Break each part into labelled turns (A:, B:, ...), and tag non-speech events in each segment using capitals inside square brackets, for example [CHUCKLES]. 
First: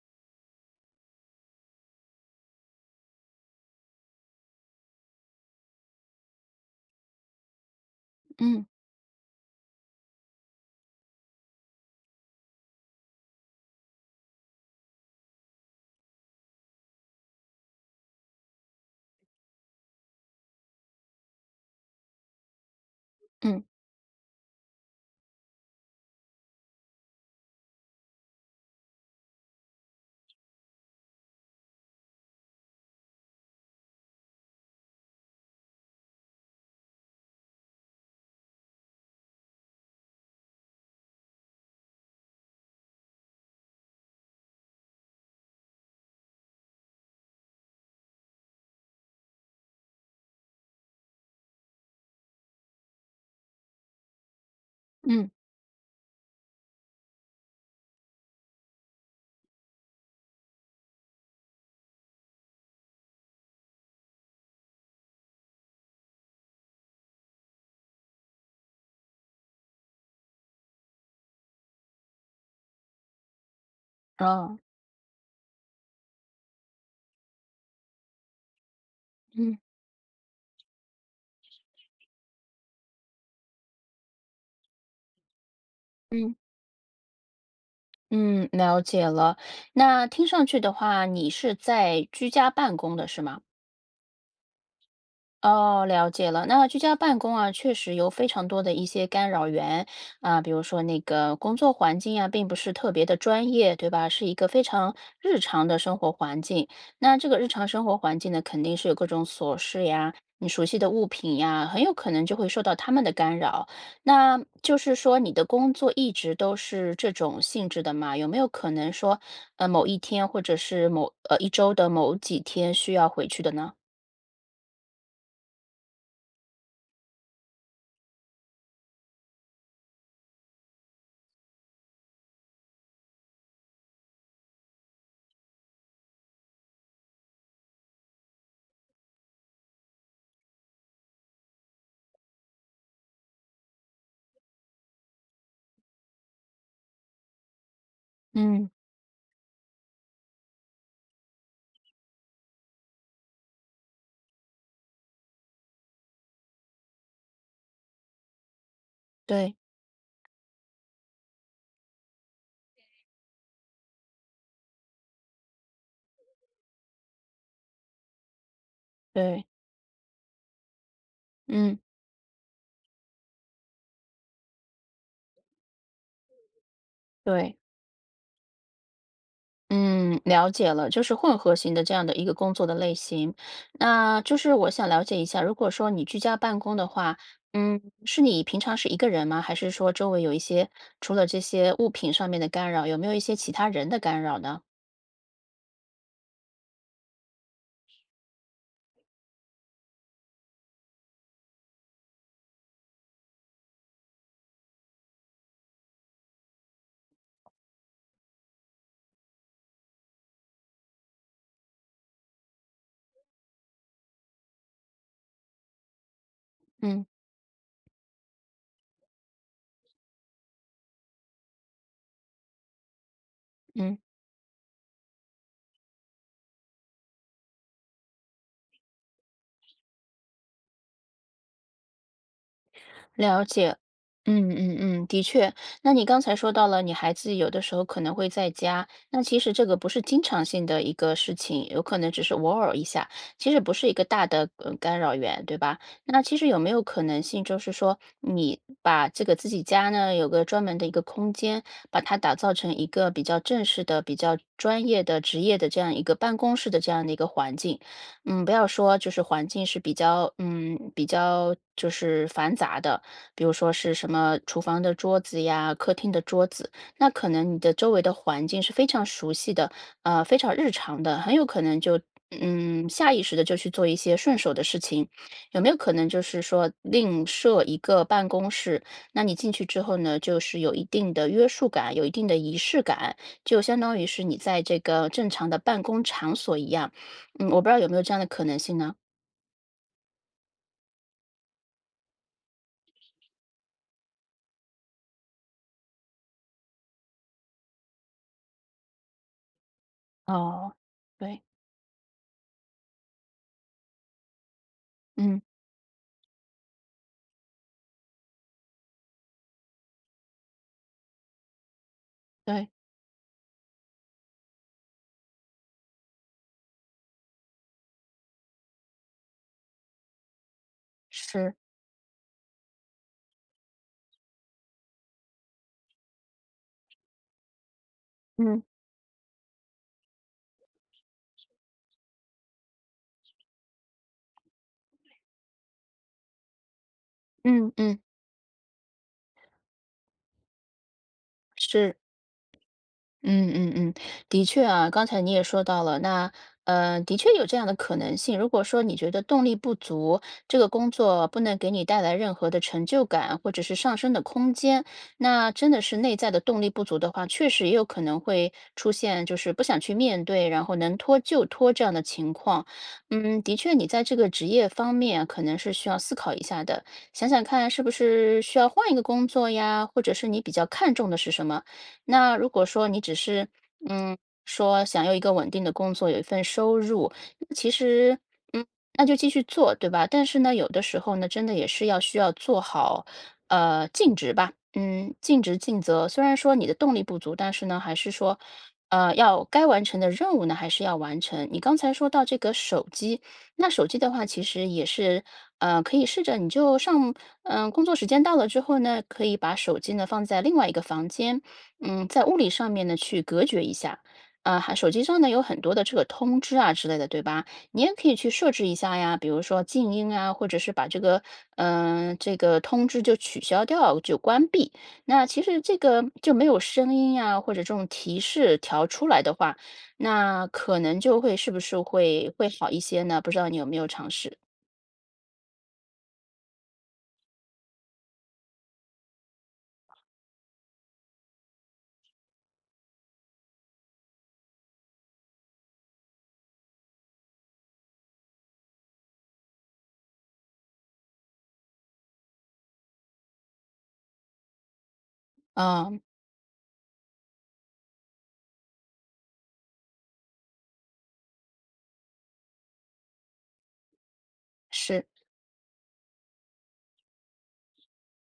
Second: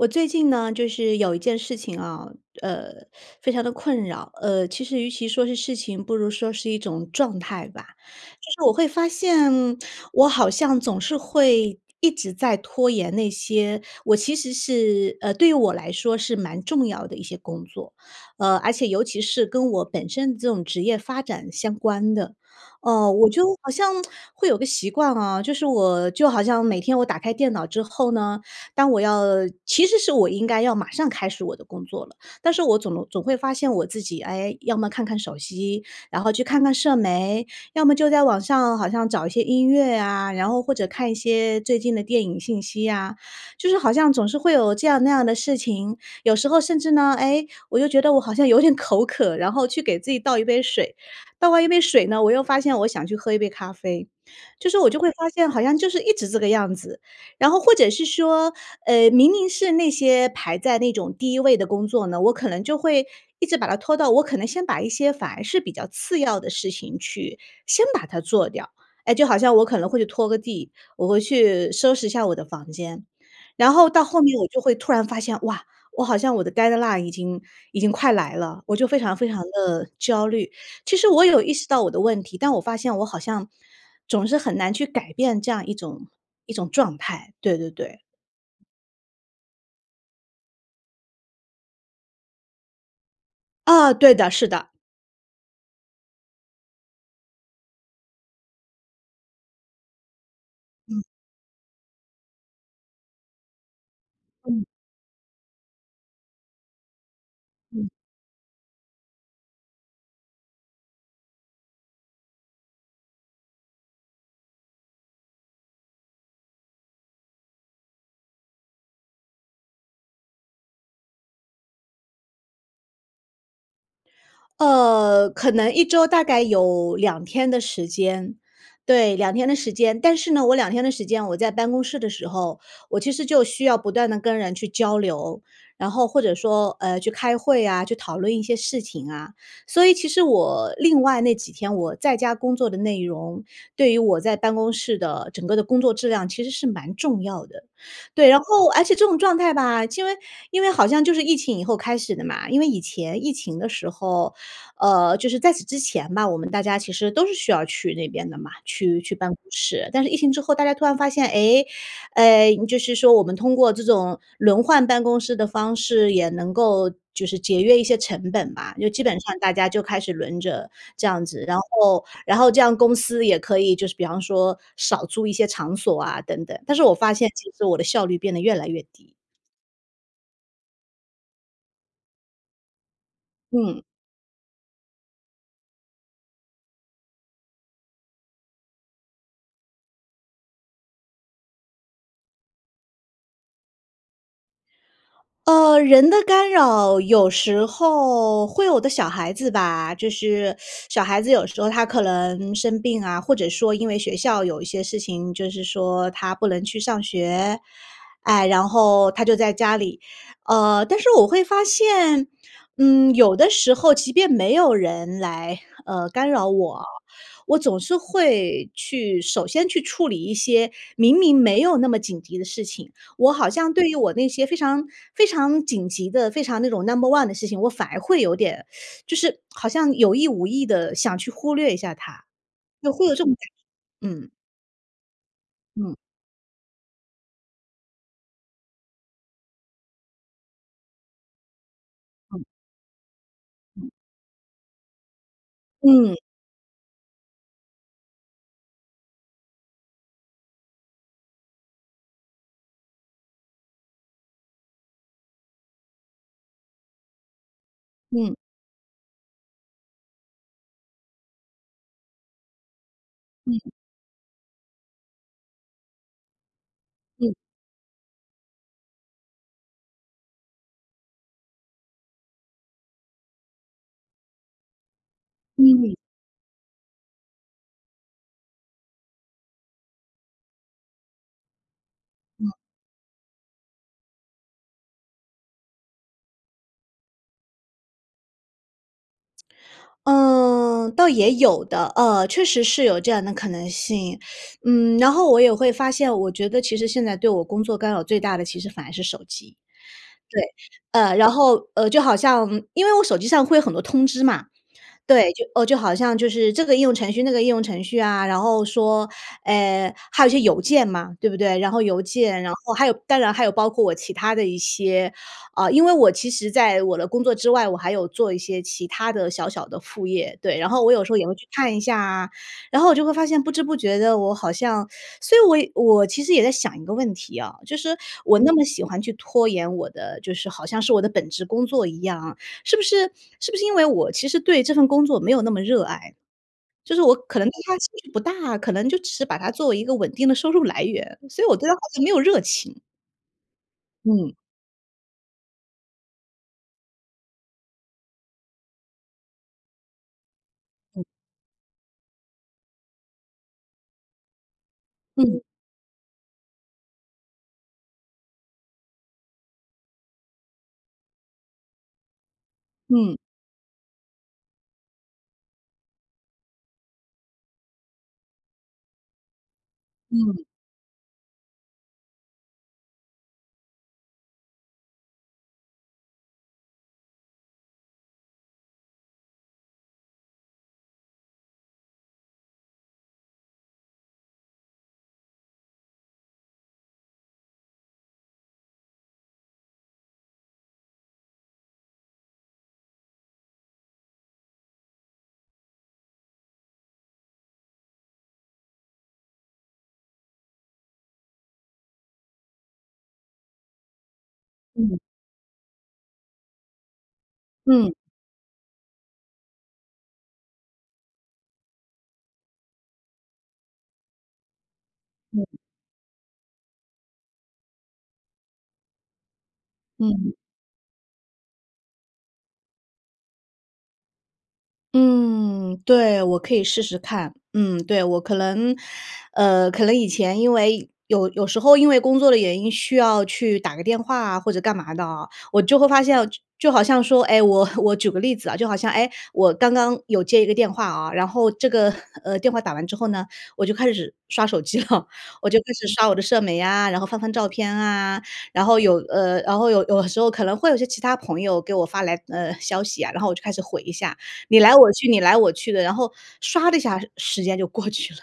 A: 我最近呢，就是有一件事情啊，呃，非常地困扰，呃，其实与其说是事情，不如说是一种状态吧。就是
B: 嗯。
A: 我会发现，我好像总是会一直在拖延那些我其实是呃，对于我来说是蛮重要的一些工作。呃，而且尤其是，跟我本身这种职业发展相关的，哦，我就
B: 嗯。
A: 好像 [SMACKS LIPS] 会有个习惯啊，就是我就好像每天我打开电脑之后呢，当我要其实是我应该要马上开始我的工作了，但是我总能总会发现我自己，哎，要么看看手机，然后去看看社媒，要么就在网上，好像找一些音乐呀，然后或者看一些最近的电影信息呀，就是好像总是会有这样那样的事情。有时候甚至呢，哎，我就觉得我好像有点口渴，然后去给自己倒一杯水，倒完一杯水呢，我又发现我想去喝一杯咖啡。就是我就会发
B: 嗯。
A: 现，好像就是一直这个样子。然后或者是说，呃，明明是那些排在那种第1位的工作呢，我可能就会一直把它拖到我可能先把一些反而是比较次要的事情去，先把它做掉。哎，就好像我可能会去拖个地，我会去收拾一下我的房间。然后到后面我
B: 哦。
A: 就会突然发现，哇，我好像我的 deadline 已经已经快来了，我就非常非常
B: 嗯。
A: 地焦虑。其实我有意识到我的问题，但我发现我好像，总是很难去改变这样一种
B: 嗯。
A: 一种状态，对对对。
B: 嗯，了解了，那听上去的话，你是在居家办公的，是吗？
A: 哦，对的，是的。
B: 哦，了解了。那居家办公啊，确实有非常多的一些干扰源。啊，比如说那
A: 嗯。
B: 个工作环境呀，并不是特别的专业，对吧？是一个非
A: 嗯。
B: 常日常的生活环境。那这个日常生
A: 嗯。
B: 活环境呢，肯定是有各种琐事呀，你熟悉的物品呀，很有可能就会受到它们的干扰。那，就是说你的工作一直都是这种性质的吗？有没有可能说，呃，某一天或者是某呃，一周的某几天需要回去的呢？
A: 呃，可能1周大概有2天的时间对，2天的时间。但是呢，我2天的时间，我在办公室的时候，我其实就需要不断地跟人去交流，然后或者说，呃，去开会啊，去讨论一些事情啊。所以其实我，另外那几天，我在家工作的内容，对于我在办公室的整个的工作质量其实是蛮重要的。对，然后
B: 嗯。
A: 而且这种状态吧，因为因为好像就是疫情以后开始的嘛。因为以前疫情的时候呃，就是在此之前吧，我们大家其实都是需要去那边的嘛，去去办公
B: 对。
A: 室。但是疫情之后大家突然发现：“诶，呃，就是说我们通过这种轮换办公室的方式，也能够就是节约一些成本吧。”就基本上
B: 对。
A: 大家就开始轮着，这样子。然
B: 嗯。
A: 后然后这样公司也可以就是比方说少租一些场所啊等等，但是我发现其
B: 对。
A: 实我的效率变得越来越低。
B: 嗯，了解了，就是混合型的这样的一个工作的类型。
A: 嗯。
B: 那，就是我想了解一下，如果说你居家办公的话，嗯，是你平常是一个人吗？还是说周围有一些除了这些物品上面的干扰，有没有一些其他人的干扰呢？
A: 呃，人的干扰，有时候会有的。小孩子吧，就是，[SUCKS TEETH] 小孩子有时候他可能生病啊，或者说因为学校有一些事情，就是说他不能去上学，哎，然后他就在家里。呃，但是我会发现，嗯，有的时候即便没有人来，呃，干扰我，
B: 嗯。
A: 我总是会去首先去处理一些，明明没有那么紧急的事情，我好像对于
B: 嗯。
A: 我那些非常非常紧急的，非常那种 number one 的事情，我反而会有点，[SUCKS TEETH] 就是，好像有意无意地想去忽略一下它，就会有这种感
B: 了解。
A: 觉，嗯。
B: 嗯嗯嗯，的确。那
A: 嗯。
B: 你刚才说到了，你孩子有的时候可能会在家，那其实这个不是经常性的一个事情，有可能只是
A: 嗯。
B: 偶尔一下，其实不是
A: 嗯。
B: 一个大的，呃，干扰源，对吧？
A: 嗯。
B: 那其实有没有可能性，就是说，你把这个自己家呢，有个专门的一个空间，把它打造成一个比较正式的、比较专业的、职业的这样一个办公室的，这样的一个环境？
A: 嗯。
B: 嗯，不要说就是环境是比较嗯，比较就是繁杂的，比如
A: 嗯。
B: 说是什么厨房的桌子呀，客厅的桌子，那可
A: 嗯。
B: 能你的周围的环境是非常熟悉的，呃，非常日常的，很有可能就，嗯，下意识地就去做一些顺手的事情。有没有可
A: 嗯。
B: 能就是说，另设一个办公室？那你进去之后呢，就是有一定的约束感、有一定的
A: 嗯。
B: 仪式感，就相当于是你在这个正常的办公场所一样。嗯，我不知道有没有这样的可能性呢？
A: 嗯，倒也有的，呃，确实是有这样的可能性。[SUCKS TEETH] 嗯，然后我也会发现，我觉得其实现在对我工作干扰最大的其实反而是手机。对，
B: 哦。
A: 呃，然
B: 对。
A: 后，呃，就好像因为我手机上会有很多通知嘛。对，
B: 嗯。
A: 就呃，就好像就是这个应用程序、那个应用程序啊，然后说，呃，还有一些邮件嘛，对不对。然后邮件，然
B: 对。
A: 后还有当然还有包括我其他的一些呃，因为我其实在我的工作之外，我还有做一些其他的小小的副业，对。然后我有时候也会去
B: 是。
A: 看一下啊。然后我就会发现不知不觉地我好像所以我我其实也在想一个问题啊，就是我那
B: 嗯。
A: 么喜欢去拖延我的，就是好像是我的本职工作一样啊，是不是是不是因为我其实对这份工作没有那么热爱，就是我可能对
B: 嗯
A: 它兴
B: 嗯。
A: 趣不大，可能就只是把它作为一个稳定的收入来源，所以我对它好
B: 是。
A: 像没有热情。
B: 嗯嗯嗯。
A: 嗯。
B: 的确啊，刚才你也说到了，那，呃，的确有这样的可能性，如果说你觉得动力不足，这个工
A: 嗯。
B: 作不能给你带来任何的成就感，或者是上升的空间，
A: 嗯。
B: 那真的是内在的动力不足的话，确实也有可能会出现，就是不想去面对，然后能拖就拖这样的情况。
A: 嗯。
B: 嗯，的确你在这个职业方面可能是需要思考一下的。想想看是不是需要换一个工作呀，或者是
A: 嗯。
B: 你比较看重的是什么。那如果说你只是，嗯，说想要有一个稳定的工作、有一份收入，其实，嗯，那就继续做，对吧？但是呢，有的时候呢，真的也是要需要做好，呃，尽职吧。嗯，尽职尽责，虽然说你的动力不足，但是呢还是说，呃，要该完成的任务呢，还是要完成。你刚才说到这个手机，那手机的话其实也是，呃，可以试着你就上呃，工作时间到了之后呢，可以把手机呢，放在另外一个房间。嗯，在物理上面呢，去隔绝一下。呃，还手
A: 嗯。
B: 机上呢有很多的这个通知啊之类的对吧？你
A: 嗯。
B: 也可以去设置一下呀，比如说静音啊，或者是把这个，呃，这个通知就取消掉，就关闭。那其
A: 嗯。
B: 实这个就没有声音呀，或者这种提示条出来的话，
A: 嗯。
B: 那可能就会是不是会会好一些呢？不知道你有没有尝试。
A: 嗯，对，我可以试试看。嗯，对，我可能呃，可能以前因为有有时候因为工作的原因需要去打个电话啊或者干嘛的，我就会发现，就就好像说唉，我我举个例子啊，就好像哎，我刚刚有接一个电话啊。然后这个，呃，电话打完之后呢，我就开始刷手机了，我就开始
B: 呃。
A: 刷我的社媒啊，然后翻翻照片啊。然后有呃，然后有有时候可能会有一些其他朋友给我发来，呃，消息啊，然后我就开始回一下，你来我
B: 是。
A: 去你来我去的。然后刷的一下时间就过去了。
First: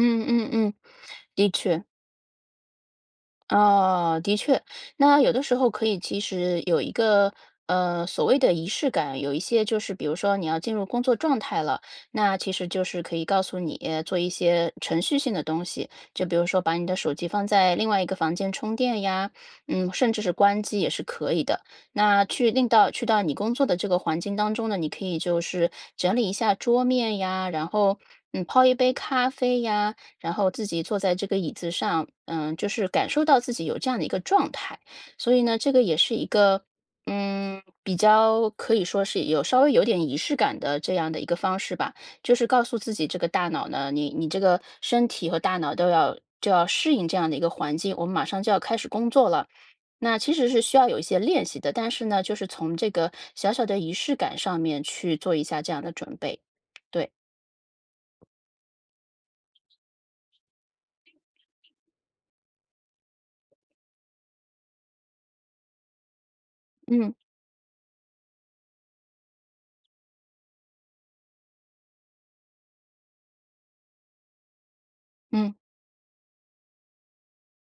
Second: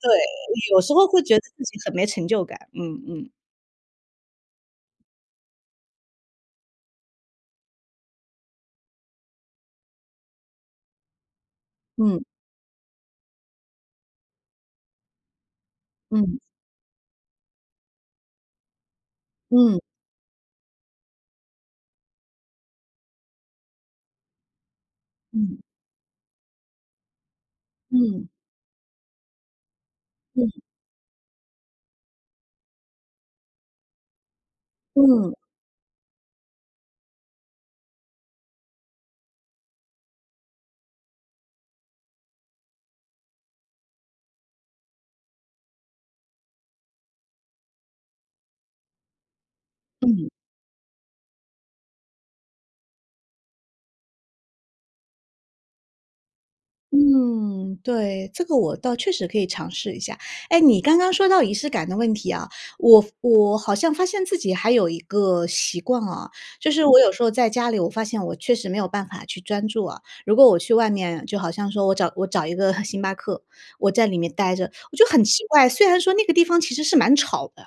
A: 对，
B: 嗯嗯，
A: 有时候会觉得
B: 的
A: 自己
B: 确。
A: 很没成就感，嗯嗯。
B: 哦，的确，那有的时候可以其实有一个，呃，所谓的仪式感。有一些就是比如说你要进入工作状态了，
A: 嗯。
B: 那其实就是可以告诉你，呃，做一些程序性的东西。就比
A: 嗯。
B: 如说把你的手机放在另外一个房间充电呀，
A: 嗯。
B: 呃，甚至是关机也是可以的。那去令到去到你工作的这个环境当中呢，你可以就
A: 嗯。
B: 是整理一下桌面呀，然后，
A: 嗯。
B: 呃，泡一杯咖啡呀，然后
A: 嗯。
B: 自己坐在这个椅子上。呃，就是感受到自己有这样的一个状态。
A: 嗯。
B: 所以呢，这个也是一个呃，比较可以说是有稍微有点仪式感的这样的一个方式吧。就是告诉自己这个大脑呢你你这个身体和大脑都要就要适应这样的一个环境，我们马上就要开始工作了，那
A: 嗯。
B: 其实是需要有一些练习的。但是呢，就是从这个小小的仪式感上面去做一下这样的准备。对。
A: 嗯，对，这个我倒确实可以尝试一下。哎，你刚刚说到仪式感的问题啊。我我好像发现自己还有一个习惯啊，就是我有
B: 嗯。
A: 时候在家里，我发现我确实没有办法去专注啊。如果我去外面就好像说我找我找一个 [CHUCKLES] 星巴克，我在里面呆着我就很奇
B: 嗯。
A: 怪。虽然说那个地方其实是蛮吵的，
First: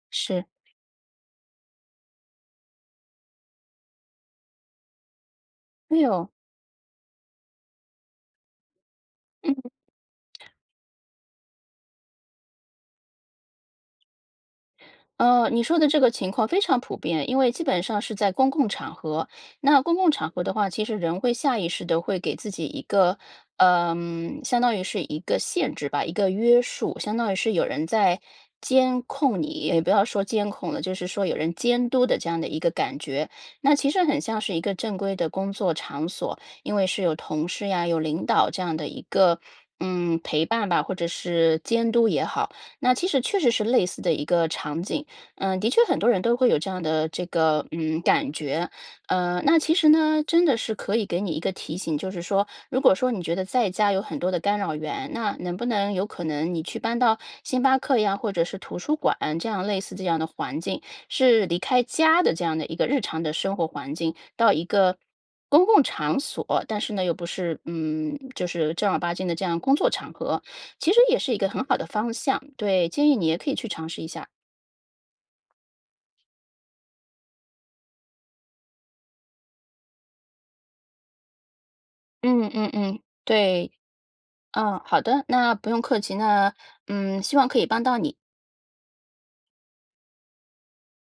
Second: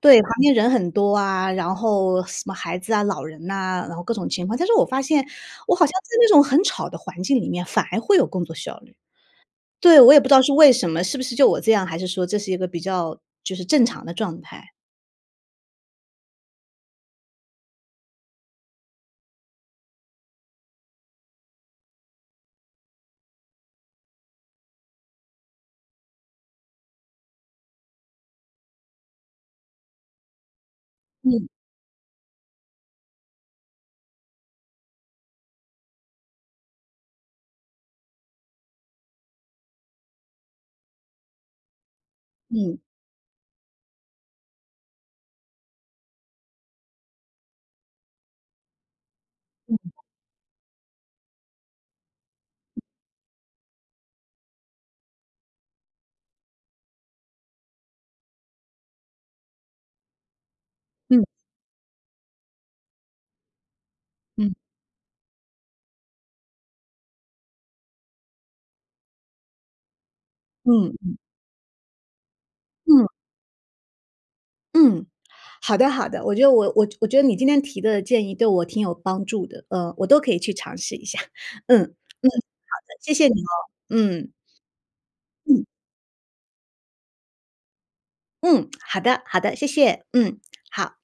A: 对，旁
B: 是。
A: 边人很多啊，然后什么孩子啊，老人啊，然后各种情况，但是我发现我好像
B: 哎
A: 在
B: 呦。
A: 那种很吵的环境里面，反而会有工作效率。
B: 嗯。
A: 对，我也不知道是为什么，是不是就我这样，还是说这是一个比较就是正常的状态。
B: 呃，你说的这个情况非常普遍。因为基本上是在公共场合。那公共场合的话，其实人会下意识的会给自己一个，呃，相当于是一个限制吧，一个约束。相当于是有人在监控你也不要说监控了，就是说有
A: 嗯。
B: 人监督的，这样的一个感觉。那其实很像是一个正规的工作场所，因为是有同事呀，有领导这样的一个，嗯，陪伴吧，或者是监督也好，
A: 嗯。
B: 那其实确实是类似的一个场景。呃，的确很多人都会有这样的这个，嗯，感觉。呃，那其
A: 嗯。
B: 实呢，真的是可以给你一个提醒，就是说如
A: 嗯。
B: 果说你觉得在家有很多的干扰源，那能不能有可能你去搬到星巴克呀？或者是图书馆这样类似这样的环境？
A: 嗯。
B: 是离开家的这样的一个日常的生活环境到
A: 嗯。
B: 一个公共场所，但是呢，又不是嗯，就是正儿八经的这样工作场合，
A: 嗯
B: 其实
A: 嗯。
B: 也是一个很好的方向。对，
A: 嗯。
B: 建议你也可以去尝试一下。
A: 嗯，好的好的，我觉得我我觉得你今天提的建议对我挺有帮助的。呃，我都可以去尝试一下，[CHUCKLES] 嗯，嗯，
B: 嗯嗯
A: 好的，
B: 嗯，
A: 谢谢你哦，
B: 对。
A: 嗯。
B: 嗯，好的，那
A: 嗯。
B: 不用客气，那，嗯，希望可以帮到你。
A: 嗯，好的，好的，谢谢，嗯，好。